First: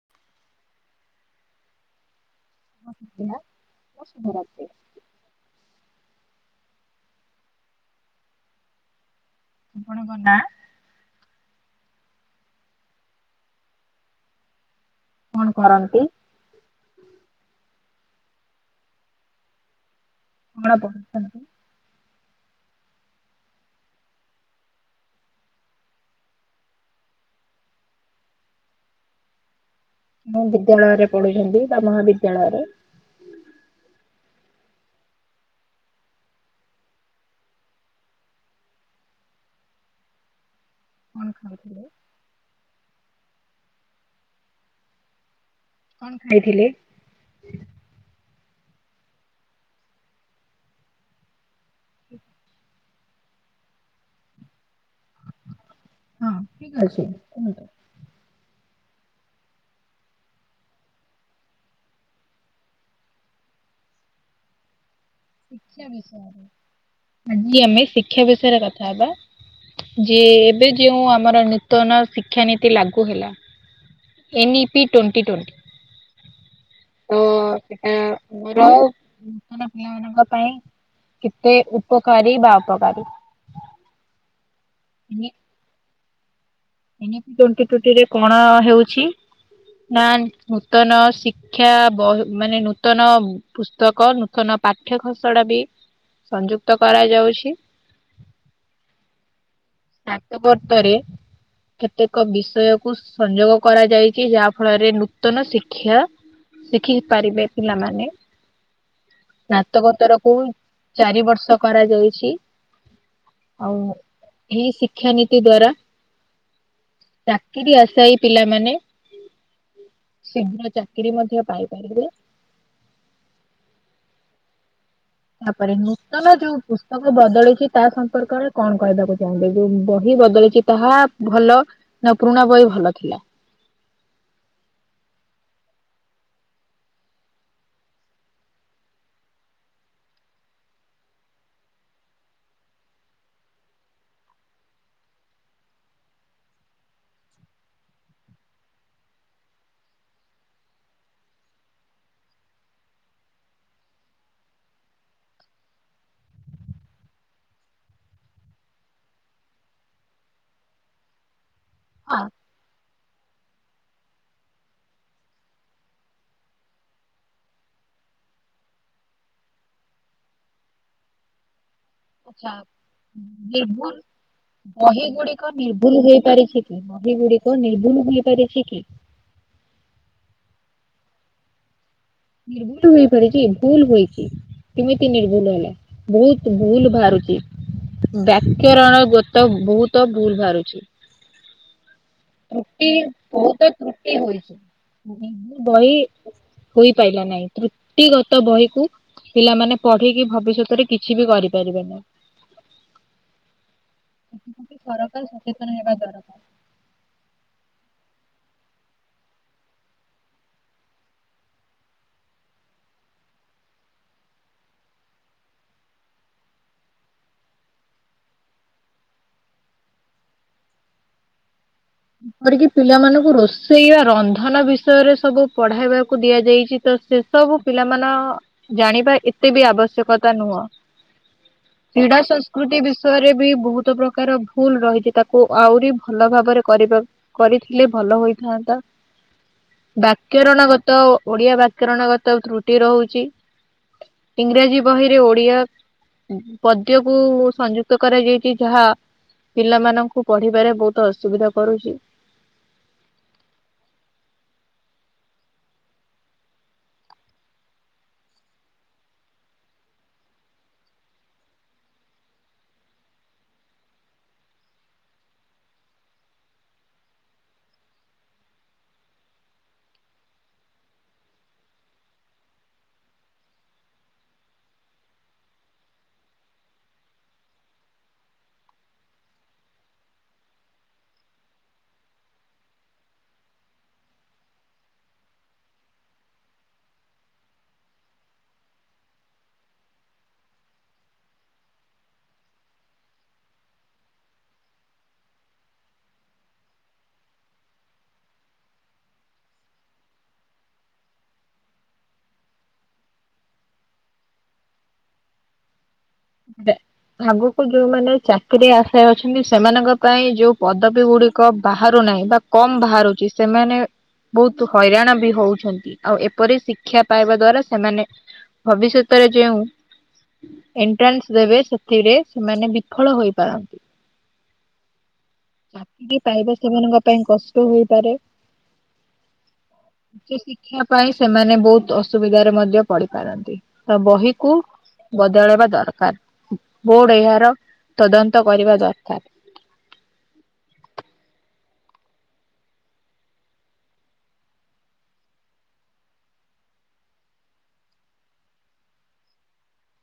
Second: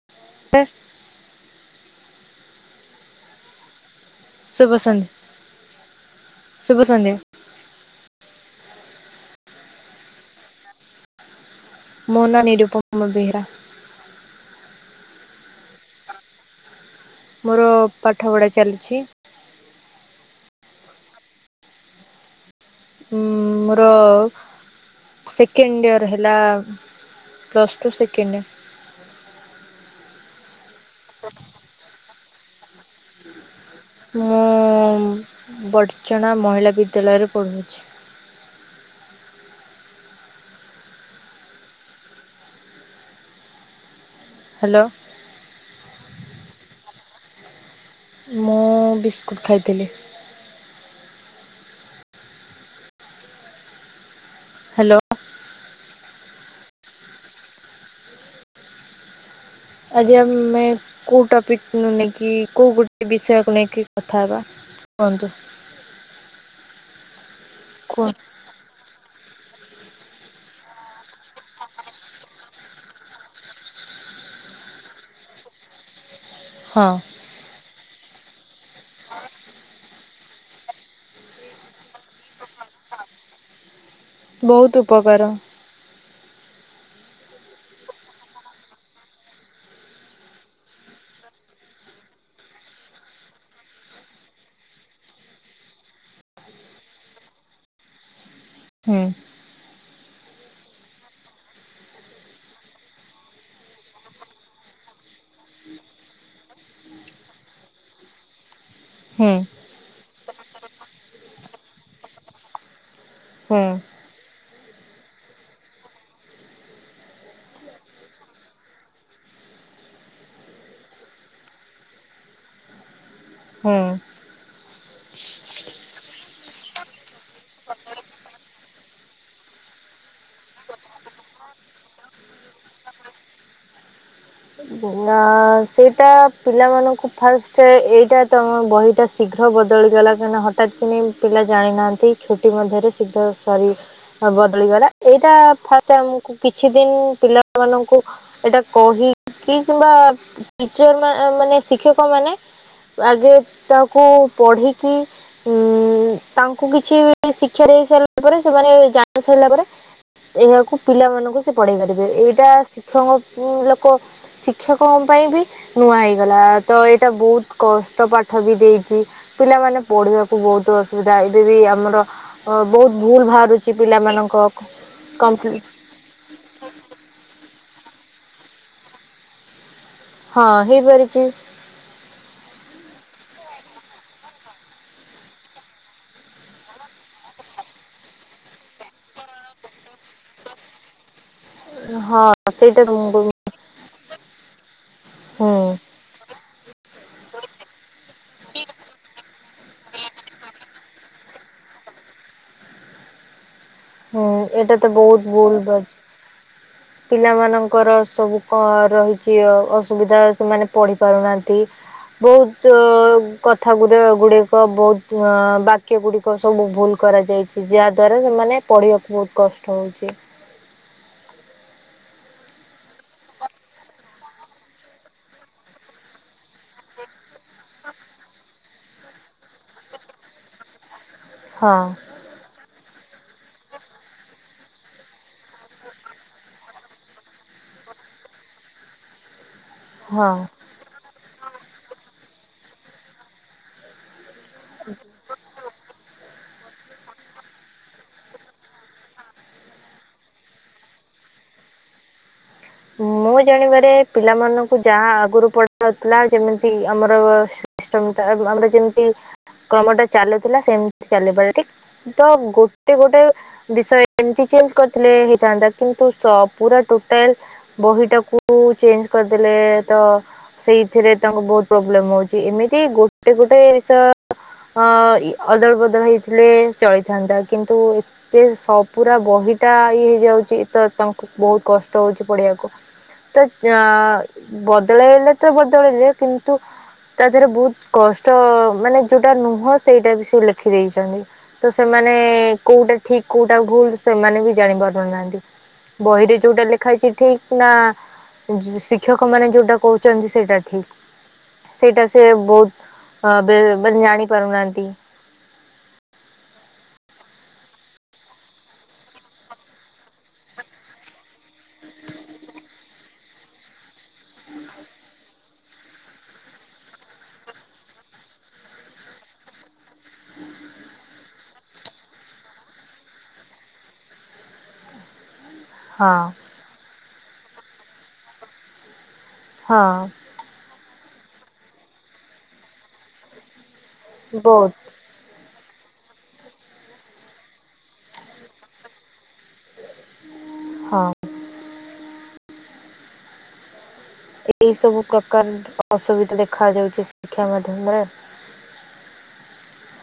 [unintelligible] କଣ କହିଲା? ଶୁଭ ସନ୍ଧ୍ୟା ଶୁଭ ସନ୍ଧ୍ୟା। ଆପଣଙ୍କ ନା? ମୋନା ନିରୁପମ ବେହେରା। କଣ କରନ୍ତି? ମୋର ପାଠପଢ଼ା ଚାଲିଚି। କଣ ପଢୁଛନ୍ତି? ଉଁ ମୋର ସେକେଣ୍ଡ ଇୟର ହେଲା ପ୍ଲସ୍ ଟୁ ସେକେଣ୍ଡ ଇୟର୍। ମୁଁ ବିଦ୍ୟାଳୟରେ ପଢୁଛନ୍ତି ତା ମହାବିଦ୍ୟାଳୟରେ। ମୁଁ ବର୍ଚଣା ମହିଳା ବିଦ୍ୟାଳୟରେ ପଢ଼ୁଅଛି। କଣ ଖାଉଥିଲେ? ହାଲୋ। କଣ ଖାଇଥିଲେ? ମୁଁ ବିସ୍କୁଟ୍ ଖାଇଥିଲି। ହ୍ୟାଲୋ ହଁ ଠିକ ଅଛି କୁହନ୍ତୁ। ଆଜି ଆମେ କୋଉ ଟପିକୁ ନେଇକି କୋଉ ଗୋଟେ ବିଷୟକୁ ନେଇକି କଥା ହବା? କୁହନ୍ତୁ। ଆଜି ଆମେ କୁହ ଶିକ୍ଷା ବିଷୟରେ କଥା ବା ଯେଉଁ ଏବେ ଯୋଉ ଆମର ନୂତନ ଶିକ୍ଷାନୀତି ଏତେ ଲାଗୁ ହେଲା ଏନ୍ଇ ପି ଟ୍ୱେଣ୍ଟି ଟ୍ୱେଣ୍ଟି। ହଁ। ତ ସେଟା ଆର ନୂତନ ପିଲାମାନଙ୍କ ପାଇଁ। କେତେ ଉପକାରୀ ବା ଅପକାରୀ? ବହୁତ ଉପକାର। ଏମିତି ଟୋଣ୍ଟି ଟୋଣ୍ଟି ରେ କଣ ହେଉଛି? ନା ନୂତନ ଶିକ୍ଷା ମାନେ ନୂତନ ପୁସ୍ତକ ନୂତନ ପାଠ୍ୟ ଘସଡା ବି ସଂଯୁକ୍ତ କରାଯାଉଛି। [inaudible] ଆ ତ ବର୍ତାରେ କେତେକ ବିଷୟ କୁ ସଂଯୋଗ କରାଯାଇଛି ଯାହା ଫଳରେ ନୂତନ ଶିକ୍ଷା ଶିଖି ପାରିବେ ପିଲାମାନେ। ହୁଁ ସ୍ନାତକୋତରକୁ ଚାରି ବର୍ଷ କରାଯାଇଛି। ହୁଁ ଆଉ ଏଇ ଶିକ୍ଷାନୀତି ଦ୍ଵାରା ଚାକିରି ଆସେ ଏଇ ପିଲାମାନେ ଶୀଘ୍ର ଚାକିରି ମଧ୍ୟ ପାଇପାରିବେ। ହୁଁ। ତାପରେ ନୂତନ ଯୋଉ ପୁସ୍ତକ ବଦଳିଛି ତା ସମ୍ପର୍କରେ କଣ କହିବାକୁ ଚାହୁଁଛନ୍ତି ଯୋଉ ବହି ବଦଳିଛି ତାହା ଭଲ ନା ପୁରୁଣା ବହି ଭଲ ଥିଲା? ନା ସେଇଟା ପିଲାମାନଙ୍କୁ ଫାଷ୍ଟ ଏଇଟା ତମ ବହିଟା ଶୀଘ୍ର ବଦଳିଗଲା କାହିଁକିନା ହଠାତ୍ କିନି ପିଲା ଜାଣିନାହାନ୍ତି ଛୁଟି ମଧ୍ୟରେ ଶୀଘ୍ର ସରି ବଦଳି ଗଲା ଏଇଟା ଫାଷ୍ଟ ଆମକୁ କିଛି ଦିନ ପିଲାମାନଙ୍କୁ ଏଟା କହିକି କିମ୍ବାର ମାନେ ଶିକ୍ଷକ ମାନେ ଆଗେ ତାକୁ ପଢ଼ିକି ଉଁ ତାଙ୍କୁ କିଛି ଶିକ୍ଷା ଦେଇ ସାରିଲା ପରେ ସେମାନେ ଜାଣି ସାରିଲା ପରେ ଏହାକୁ ପିଲାମାନଙ୍କୁ ସେ ପଢେଇ ପାରିବେ। ହଁ ଏଇଟା ଶିକ୍ଷକଙ୍କୁ ଲେ କୋ ଶିକ୍ଷକ ପାଇଁ ବି ନୂଆ ହେଇଗଲା ତ ଏଇଟା ବୋହୁତ କଷ୍ଟ ପାଠ ବି ଦେଇଚି। ପିଲାମାନେ ପଢିବାକୁ ବୋହୁତ ଅସୁବିଧା ଏବେ ବି ଆମର ଆଚ୍ଛା। ଆ ବୋହୁତ ଭୁଲ ବାହାରୁଚି ନିର୍ଭୁଲ ପିଲାମାନଙ୍କ କ କମ୍ପି ଭୁଲ ହେଇ ପାରିଛି କି? ବହି ଗୁଡିକ ନିର୍ଭୁଲ ହେଇପାରିଛି କି? ହଁ ହେଇପାରିଚି। ନିର୍ଭୁଲ ହୋଇପାରିଚି ଭୁଲ ହୋଇଚି। କେମିତି ନିର୍ଭୁଲ ହେଲା? ବୋହୁତ ଭୁଲ ଭାରୁଚି। ବ୍ୟାକରଣ ଗୋତ ବୋହୁତ ଭୁଲ ଭାହାରୁଛି। ହଁ ସେଇଟା ରୁଟି ହୁଁ ବୋହୁତ ତୃଟି ହୋଇଚି [inaudible] ବହି ପାଇଲା ନାହିଁ ତୃତି ଗତ ବହିକୁ ଫିଲାମାନେ ପଢିକି ଭବିଷ୍ୟତରେ କିଛି ବି କରିପାରିବେ ନାଇଁ। ହୁଁ ସେଥିପତି ସରକାର ସଚେତନ ହେବା ଦରକାର। ହ ପିଲାମାନଙ୍କର ସବୁ କ ରହିଚି ଅସୁବିଧା ସେମାନେ ପଢ଼ି ପାରୁନାହାନ୍ତି। ବୋହୁତ କଥା ଗୁଡ଼ ଗୁଡ଼ିକ ବୋହୁତ ବାକ୍ୟ ଗୁଡ଼ି ସବୁ ଭୁଲ କରାଯାଇଚି ଯାହା ଦ୍ଵାରା ସେମାନେ ପଢିବାକୁ ବୋହୁତ କଷ୍ଟ ହୋଉଚି। ଯେପରିକି ପିଲାମାନଙ୍କୁ ରୋଷେଇ ବା ରନ୍ଧନ ବିଷୟରେ ସବୁ ପଢେଇବାକୁ ଦିଆଯାଇଚି ତ ସେ ସବୁ ପିଲା ମାନ ଜାଣିବା ଏତେ ବି ଆବଶ୍ୟକତା ନୁହଁ। ହଁ। କ୍ରୀଡ଼ା ସଂସ୍କୃତି ବିଷୟରେ ବି ବୋହୁତ ପ୍ରକାର ଭୁଲ ରହିଚି ତାକୁ ଆହୁରି ଭଲ ଭାବରେ କରିବା କରିଥିଲେ ଭଲ ହୋଇଥାନ୍ତା। ହଁ। ବାକ୍ୟରଣ ଗତ ଓଡିଆ ବ୍ୟାକରଣ ଗତ ତ୍ରୁଟି ରୋହୁଚି। ଇଂରାଜୀ ବାହିରେ ଓଡ଼ିଆ ପଦ୍ୟକୁ ସଂଯୁକ୍ତ କରାଯାଇଚି ଯାହା ପିଲାମାନଙ୍କୁ ପଢିବାରେ ବୋହୁତ ଅସୁବିଧା କରୁଚି। ମୁଁ ଜାଣିବାରେ ପିଲାମାନଙ୍କୁ ଯାହା ଆଗରୁ ପଢ ଯାଉଥିଲା ଯେମିତି ଆମର ଶି ଇଷ୍ଟମ୍ ଟା ଆମର ଯେମତି କାମଟା ଚାଲୁଥିଲା ସେମତି ଚାଲିପାରେ ଠିକ୍ ତ ଗୋଟେ ଗୋଟେ ବିଷୟ ଏମତି ଚେଞ୍ଜ କରିଥିଲେ ହେଇଥାନ୍ତା। କିନ୍ତୁ ପୁରା ଟୋଟାଲ ବହିଟାକୁ ଚେଞ୍ଜ କରିଦେଲେ ତ ସେଇଥିରେ ତାଙ୍କୁ ବୋହୁତ ପ୍ରୋବ୍ଲେମ ହୋଉଚି ଏମିତି ଗୋଟେ ଗୋଟେ ବିଷ ହଁ ଇ ଅଦଳ ବଦଳ ହେଇଥିଲେ ଚଳିଥାନ୍ତା କିନ୍ତୁ ଏ ସ ପୁରା ବହିଟା ଇଏ ହେଇଯାଉଚି ତ ତାଙ୍କୁ ବୋହୁତ କଷ୍ଟ ହୋଉଚି ପଢିବାକୁ। ତ ଆଁ ବଦଳାଇଲେ ତ ବଦଳେଇଲେ କିନ୍ତୁ ତା ଦେହରେ ବୋହୁତ କଷ୍ଟ ମାନେ ଯୋଉଟା ନୁହଁ ସେଇଟା ବି ସେ ଲେଖି ଦେଇେଚନ୍ତି। ତ ସେମାନେ କୋଉଟା ଠିକ କୋଉଟା ଭୁଲ ସେମାନେ ବି ଜାଣି ପାରୁନାହାନ୍ତି। ବହି ରେ ଯୋଉଟା ଲେଖା ହେଚି ଠିକ୍ ନା ଜି ଶିକ୍ଷକ ମାନେ ଯୋଉଟା କୋହୁଚନ୍ତି ସେଇଟା ଠିକ। ସେଇଟା ସେ ବୋହୁତ ହଁ ବେ ବେନ ଜାଣି ପାରୁନାହାନ୍ତି। [inaudible] ଆଗକୁ ଯୋଉମାନେ ଚାକିରି ଆଶାରେ ଅଛନ୍ତି ସେମାନଙ୍କ ପାଇଁ ଯୋଉ ପଦବୀ ଗୁଡିକ ବାହାରୁ ନାହିଁ ବା କମ ବାହାରୁଚି ସେମାନେ ବୋହୁତୁ ହଇରାଣ ବି ହୋଉଛନ୍ତି ଆଉ ଏପରି ଶିକ୍ଷା ପାଇବା ଦ୍ଵାରା ସେମାନେ ଭବିଷ୍ୟତରେ ଯେଉଁ ଟେନ୍ସ ଦେବେ ସେଥିରେ ସେମାନେ ବିଫଳ ହୋଇପାରନ୍। ହଁ ସେତିକି ପାଇବା ସେମାନଙ୍କ ପାଇଁ କଷ୍ଟ ହେଇପାରେ। ହଁ। କିଛି ଶିଖିବା ପାଇଁ ସେମାନେ ବହୁତ ଅସୁବିଧାରେ ମଧ୍ୟ ପଡିିପାରନ୍ତି ତ ବହିକୁ ବହୁତ ବଦଳେଇବା ଦରକାର ବୋର୍ଡ ଏହାର ତଦନ୍ତ କରିବା ଦରକାର। ହଁ। ଏଇ ସବୁ ପ୍ରକାର ଅସୁବିଧା ଦେଖା ଯାଉଛି ଶିକ୍ଷା ମାଧ୍ୟମରେ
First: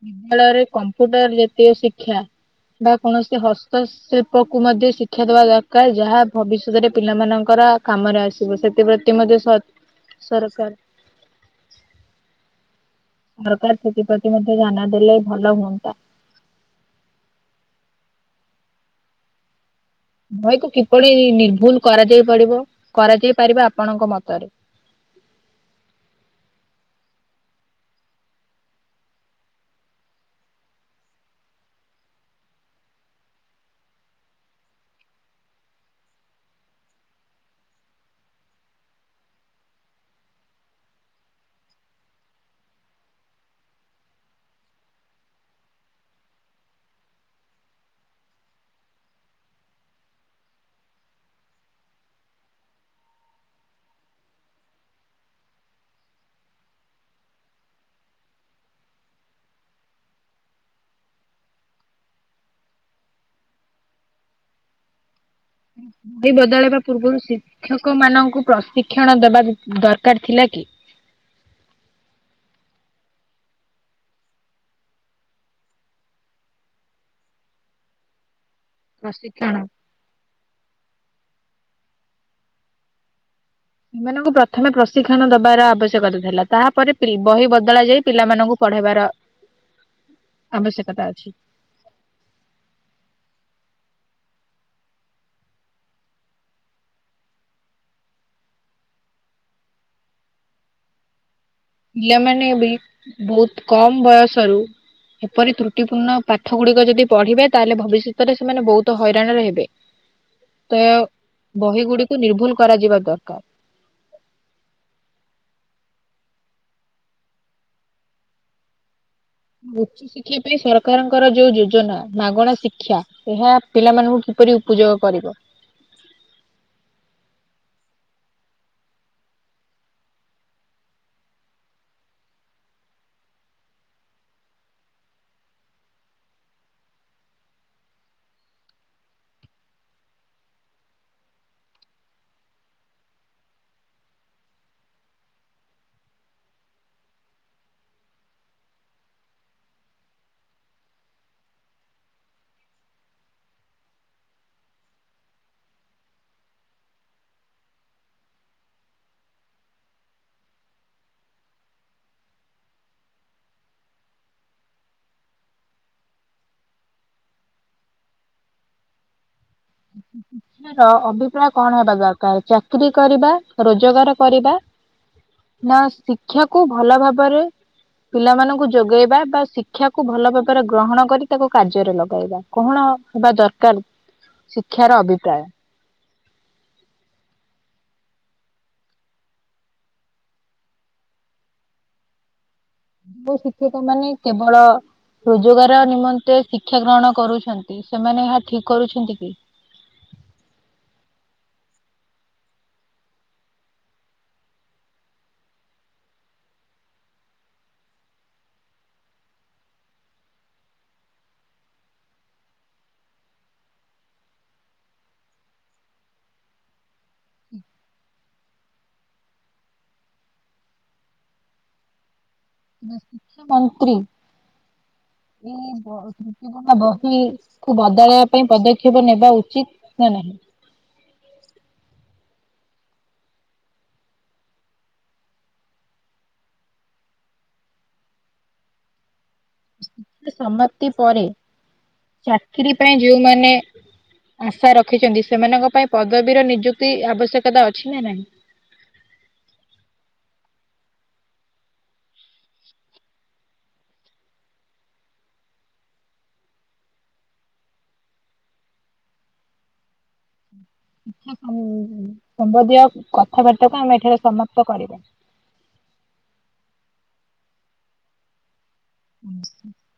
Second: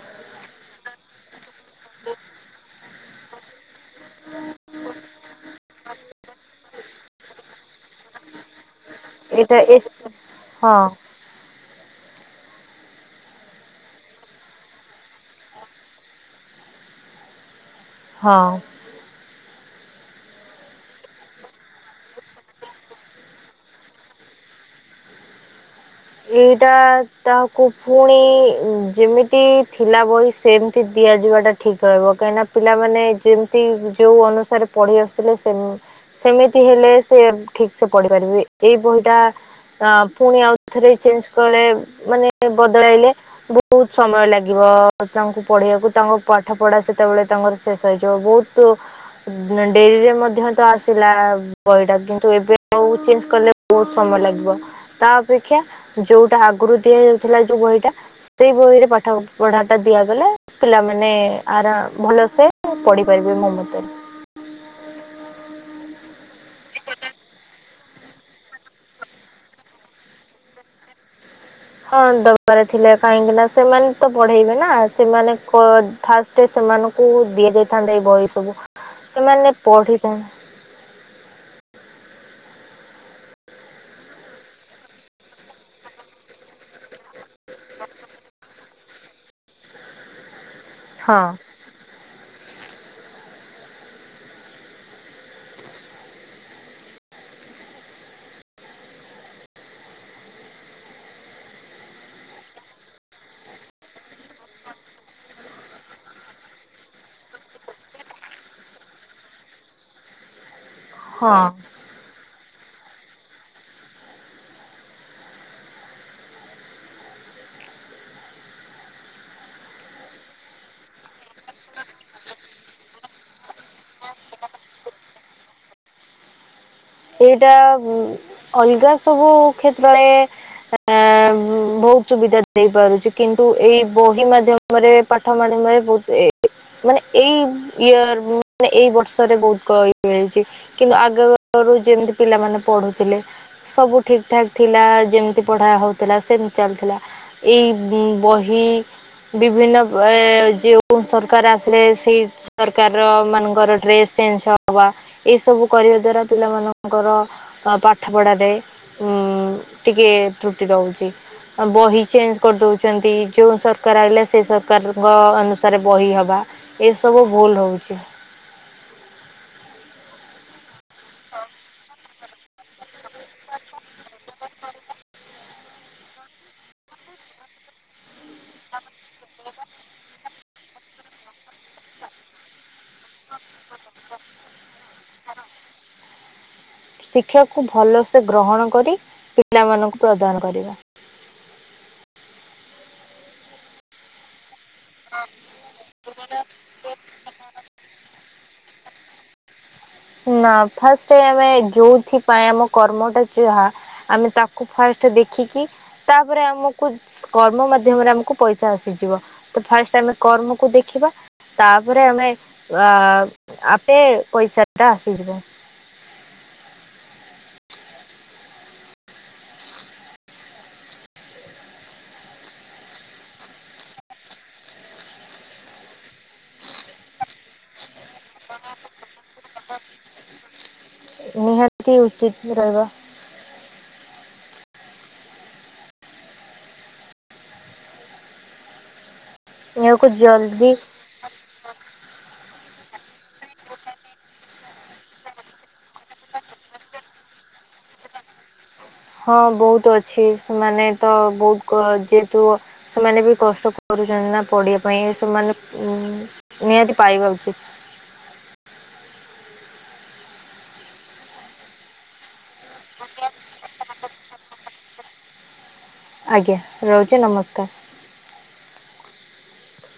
ବିଦ୍ୟାଳୟରେ କମ୍ପୁଟର ଜାତୀୟ ଶିକ୍ଷା ବା କୌଣସି ହସ୍ତସ ଶିଳ୍ପକୁ ମଧ୍ୟ ଶିକ୍ଷା ଦବା ଦରକାର ଯାହା ଭବିଷ୍ୟତରେ ପିଲାମାନଙ୍କର କାମରେ ଆସିବ ସେଥିପ ଥି ମଧ୍ୟ୍ୟ ଏଇଟା ଏ ସ ସରକାର ହଁ ସରକାର ସେଥିପ୍ରତି ମଧ୍ୟ ଧ୍ୟାନ ଦେଲେ ଭଲ ହୁଅନ୍ତା। ହଁ। ବହିକୁ କିପରି ନିର୍ଭୁଲ କରାଯାଇ ପାଡିବ କରାଯାଇ ପାରିବ ଆପଣଙ୍କ ମତରେ ଏଇଟା ତାହାକୁ ପୁଣି ଯେମିତି ଥିଲା ବହି ସେମିତି ଦିଆଯିବାଟା ଠିକ୍ ରହିବ କାହିଁକିନା ପିଲାମାନେ ଯେମିତି ଯେଉଁ ଅନୁସାରେ ପଢ଼ି ଆସୁଥିଲେ ସେ ସେମିତି ହେଲେ ସେ ଠିକ ସେ ପଢିପାରିବେ ଏଇ ବହିଟା ଆ ପୁଣି ଆଉ ଥରେ ଚେଞ୍ଜ କଲେ ମାନେ ବଦଳାଇଲେ ବହୁତ ସମୟ ଲାଗିବ ତାଙ୍କୁ ପଢିବାକୁ ତାଙ୍କ ପାଠ ପଢା ସେତେବେଳେ ତାଙ୍କର ଶେଷ ହେଇଯିବ ବହୁତ। ତୋ ଡେରିରେ ମଧ୍ୟ ତ ଆସିଲା ବହିଟା କିନ୍ତୁ ଏବେ ବହୁ ଚେଞ୍ଜ କଲେ ବହୁତ ସମୟ ଲାଗିବ ତା ଅପେକ୍ଷା ଯୋଉଟା ଆଗରୁ ଦିଆଯାଉଥିଲା ଯୋଉ ବହିଟା। ସେଇ ବହିରେ ପାଠ ପଢାଟା ଦିଆଗଲେ ପିଲାମାନେ ଆରା ଭଲସେ ପଢିପାରିବ ମୋ ମତରେ। ବହି ବଦଳେଇବା ପୂର୍ବରୁ ସି ଶିକ୍ଷକ ମାନଙ୍କୁ ପ୍ରଶିକ୍ଷଣ ଦେବା ଦରକାର ଥିଲା କି? ହଁ ଦବାରେ ଥିଲେ କାହିଁକିନା ସେମାନେ ତ ପଢେଇବେ ନା ସେମାନେ କ ଫାଷ୍ଟ ସେମାନଙ୍କୁ ଦିଆଯାଇଥାନ୍ତା ଏଇ ବହି ସବୁ ପ୍ରଶିକ୍ଷଣ ସେମାନେ ପଢ଼ିଥାନ୍। ସେମାନଙ୍କୁ ପ୍ରଥମେ ପ୍ରଶିକ୍ଷଣ ଦବାର ଆବଶ୍ୟକତା ଥିଲା ତାହାପରେ ପି ବହି ବଦଳା ଯାଇ ପିଲାମାନଙ୍କୁ ପଢେଇବାର ଆବଶ୍ୟକତା ହଁ ଅଛି। ପିଲାମାନେ ବି ବହୁତ କମ ବୟସରୁ ଏପରି ତ୍ରୁଟିପୂର୍ଣ୍ଣ ପାଠ ଗୁଡିକ ଯଦି ପଢିବେ ତାହେଲେ ଭବିଷ୍ୟତରେ ସେମାନେ ବହୁତ ହଇରାଣରେ ହେବେ। ତ ହଁ। ବହି ଗୁଡିକୁ ନିର୍ଭୁଲ କରାଯିବା ଦରକାର। ଉଚ୍ଚଶିକ୍ଷା ପାଇଁ ସରକାରଙ୍କର ଯୋଉ ଯୋଜନା ମାଗଣା ଶିକ୍ଷା ଏହା ପିଲାମାନଙ୍କୁ କିପରି ଉପଯୋଗ କରିବ। ଏଇଟା ଉଁ ଅଲଗା ସବୁ କ୍ଷେତ୍ରରେ ଆ ବହୁତ ସୁବିଧା ଦେଇପାରୁଛି କିନ୍ତୁ ଏଇ ବହି ମାଧ୍ୟମ ପରେ ପାଠ ମାଡି ମାଡି ବହୁତ ଏ ମାନେ ଏଇ ଇର ମାନେ ଏଇ ବର୍ଷରେ ବହୁତ [unintelligible] ଇଏ ହେଇଛି କିନ୍ତୁ ଆଗ ରୁ ଯେମତି ପିଲାମାନେ ପଢୁଥିଲେ। ସବୁ ଠିକଠାକ୍ ଥିଲା ଯେମିତି ପଢ଼ା ହେଉଥିଲା ସେମିତି ଚାଲୁଥିଲା। ଏଇ ଉଁ ବହି ବିଭିନ୍ନ ଏ ଯେଉଁ ସରକାର ଆସିଲେ ସେଇ ସରକାର ର ମାନଙ୍କର ଡ୍ରେସ୍ ଚେଞ୍ଜ ହବା ଏଇ ସବୁ କରିବା ଦ୍ଵାରା ପିଲାମାନଙ୍କର ପାଠପଢ଼ାରେ ଉଁ ଟିକେ ତ୍ରୁଟି ରହୁଛି। ବହି ଚେଞ୍ଜ କରିଦେଉଛନ୍ତି ଯେଉଁ ସରକାର ଆଇଲା ସେ ସରକାରଙ୍କ ଅନୁସାରେ ବହି ହବା। ଏସବୁ ଭୁଲ ରହୁଛି। ଶିକ୍ଷାର ଅଭିପ୍ରାୟ କଣ ହେବା ଦରକାର ଚା କିରି କରିବା ରୋଜଗାର କରିବା। ନା ଶିକ୍ଷାକୁୁ ଭଲ ଭାବରେ ପିଲାମାନଙ୍କୁ ଯୋଗେଇବା ବା ଶିକ୍ଷାକୁ ଭଲ ଭାବ ଗ୍ରହଣ କରି ତାକୁ କାର୍ଯ୍ୟରେ ଲଗେଇବା କଣ ହେବା ଦରକାର ଶିକ୍ଷାର ଅଭି [unintelligible] ଶିକ୍ଷାକୁ ଭଲସେ ଗ୍ରହଣ କରି ପିଲାମାନଙ୍କୁ ପ୍ରଦାନ କରିବା ଯ ଶିକ୍ଷକ ମାନେ କେବଳ ରୋଜଗାର ନିମନ୍ତେ ଶିକ୍ ଶିକ୍ଷା ଗ୍ରହଣ କରୁଛନ୍ତି ସେମାନେ ଏହା ଠିକ କରୁଛନ୍ତି କି? ନା ଫାଷ୍ଟ ଆମେ ଯୋଉଥିପାଇ ଆମ କର୍ମଟା ଯାହା ଆମେ ତାକୁ ଫାଷ୍ଟ ଦେଖିକି ତାପରେ ଆମକୁ କର୍ମ ମାଧ୍ୟମରେ ଆମକୁ ପଇସା ଆସିଯିବ ତ ଫାଷ୍ଟ ଆମେ କର୍ମକୁ ଦେଖିବା ତାପରେ ଆମେ ଅ ଆପେ ପଇସା ଟା ଆସିଯିବ। ତନ୍ତ୍ରୀ। ଏଇ ବ ମତପଣା ବହି କୁ ବଦଳ ପାଇଁ ପଦକ୍ଷେପ ନେବା ଉଚିତ ନା ନାହିଁ। ନିହାତି ଉଚିତ ରହିବ। ଏହାକୁ ଶ୍ଷା ଜଲଦି ସମାପ୍ତି ପରେ ଚାକିରୀ ପାଇଁ ଯୋଉମାନେ ଆଶା ରଖିଛନ୍ତି ସେମାନଙ୍କ ପାଇଁ ପଦବୀର ନିଯୁକ୍ତି ଆବଶ୍ୟକତା ଅଛି ନା ନାହିଁ? ହଁ ବହୁତ ଅଛି ସେମାନେ ତ ବହୁତ ଯେହେତୁ ସେମାନେ ବି କଷ୍ଟ କରୁଛନ୍ତି ନା ପଢିବା ପାଇଁ ସେମାନେ ଉ ନିହାତି ପାଇବା ଉଚିତ। ସମ୍ବଧୀୟ କଥାବାର୍ତ୍ତାକୁ ଆମେ ଏଠାରେ ସମାପ୍ତ କରିବା। ଆଜ୍ଞା ରହୁଛି ନମସ୍କାର। [inaudible]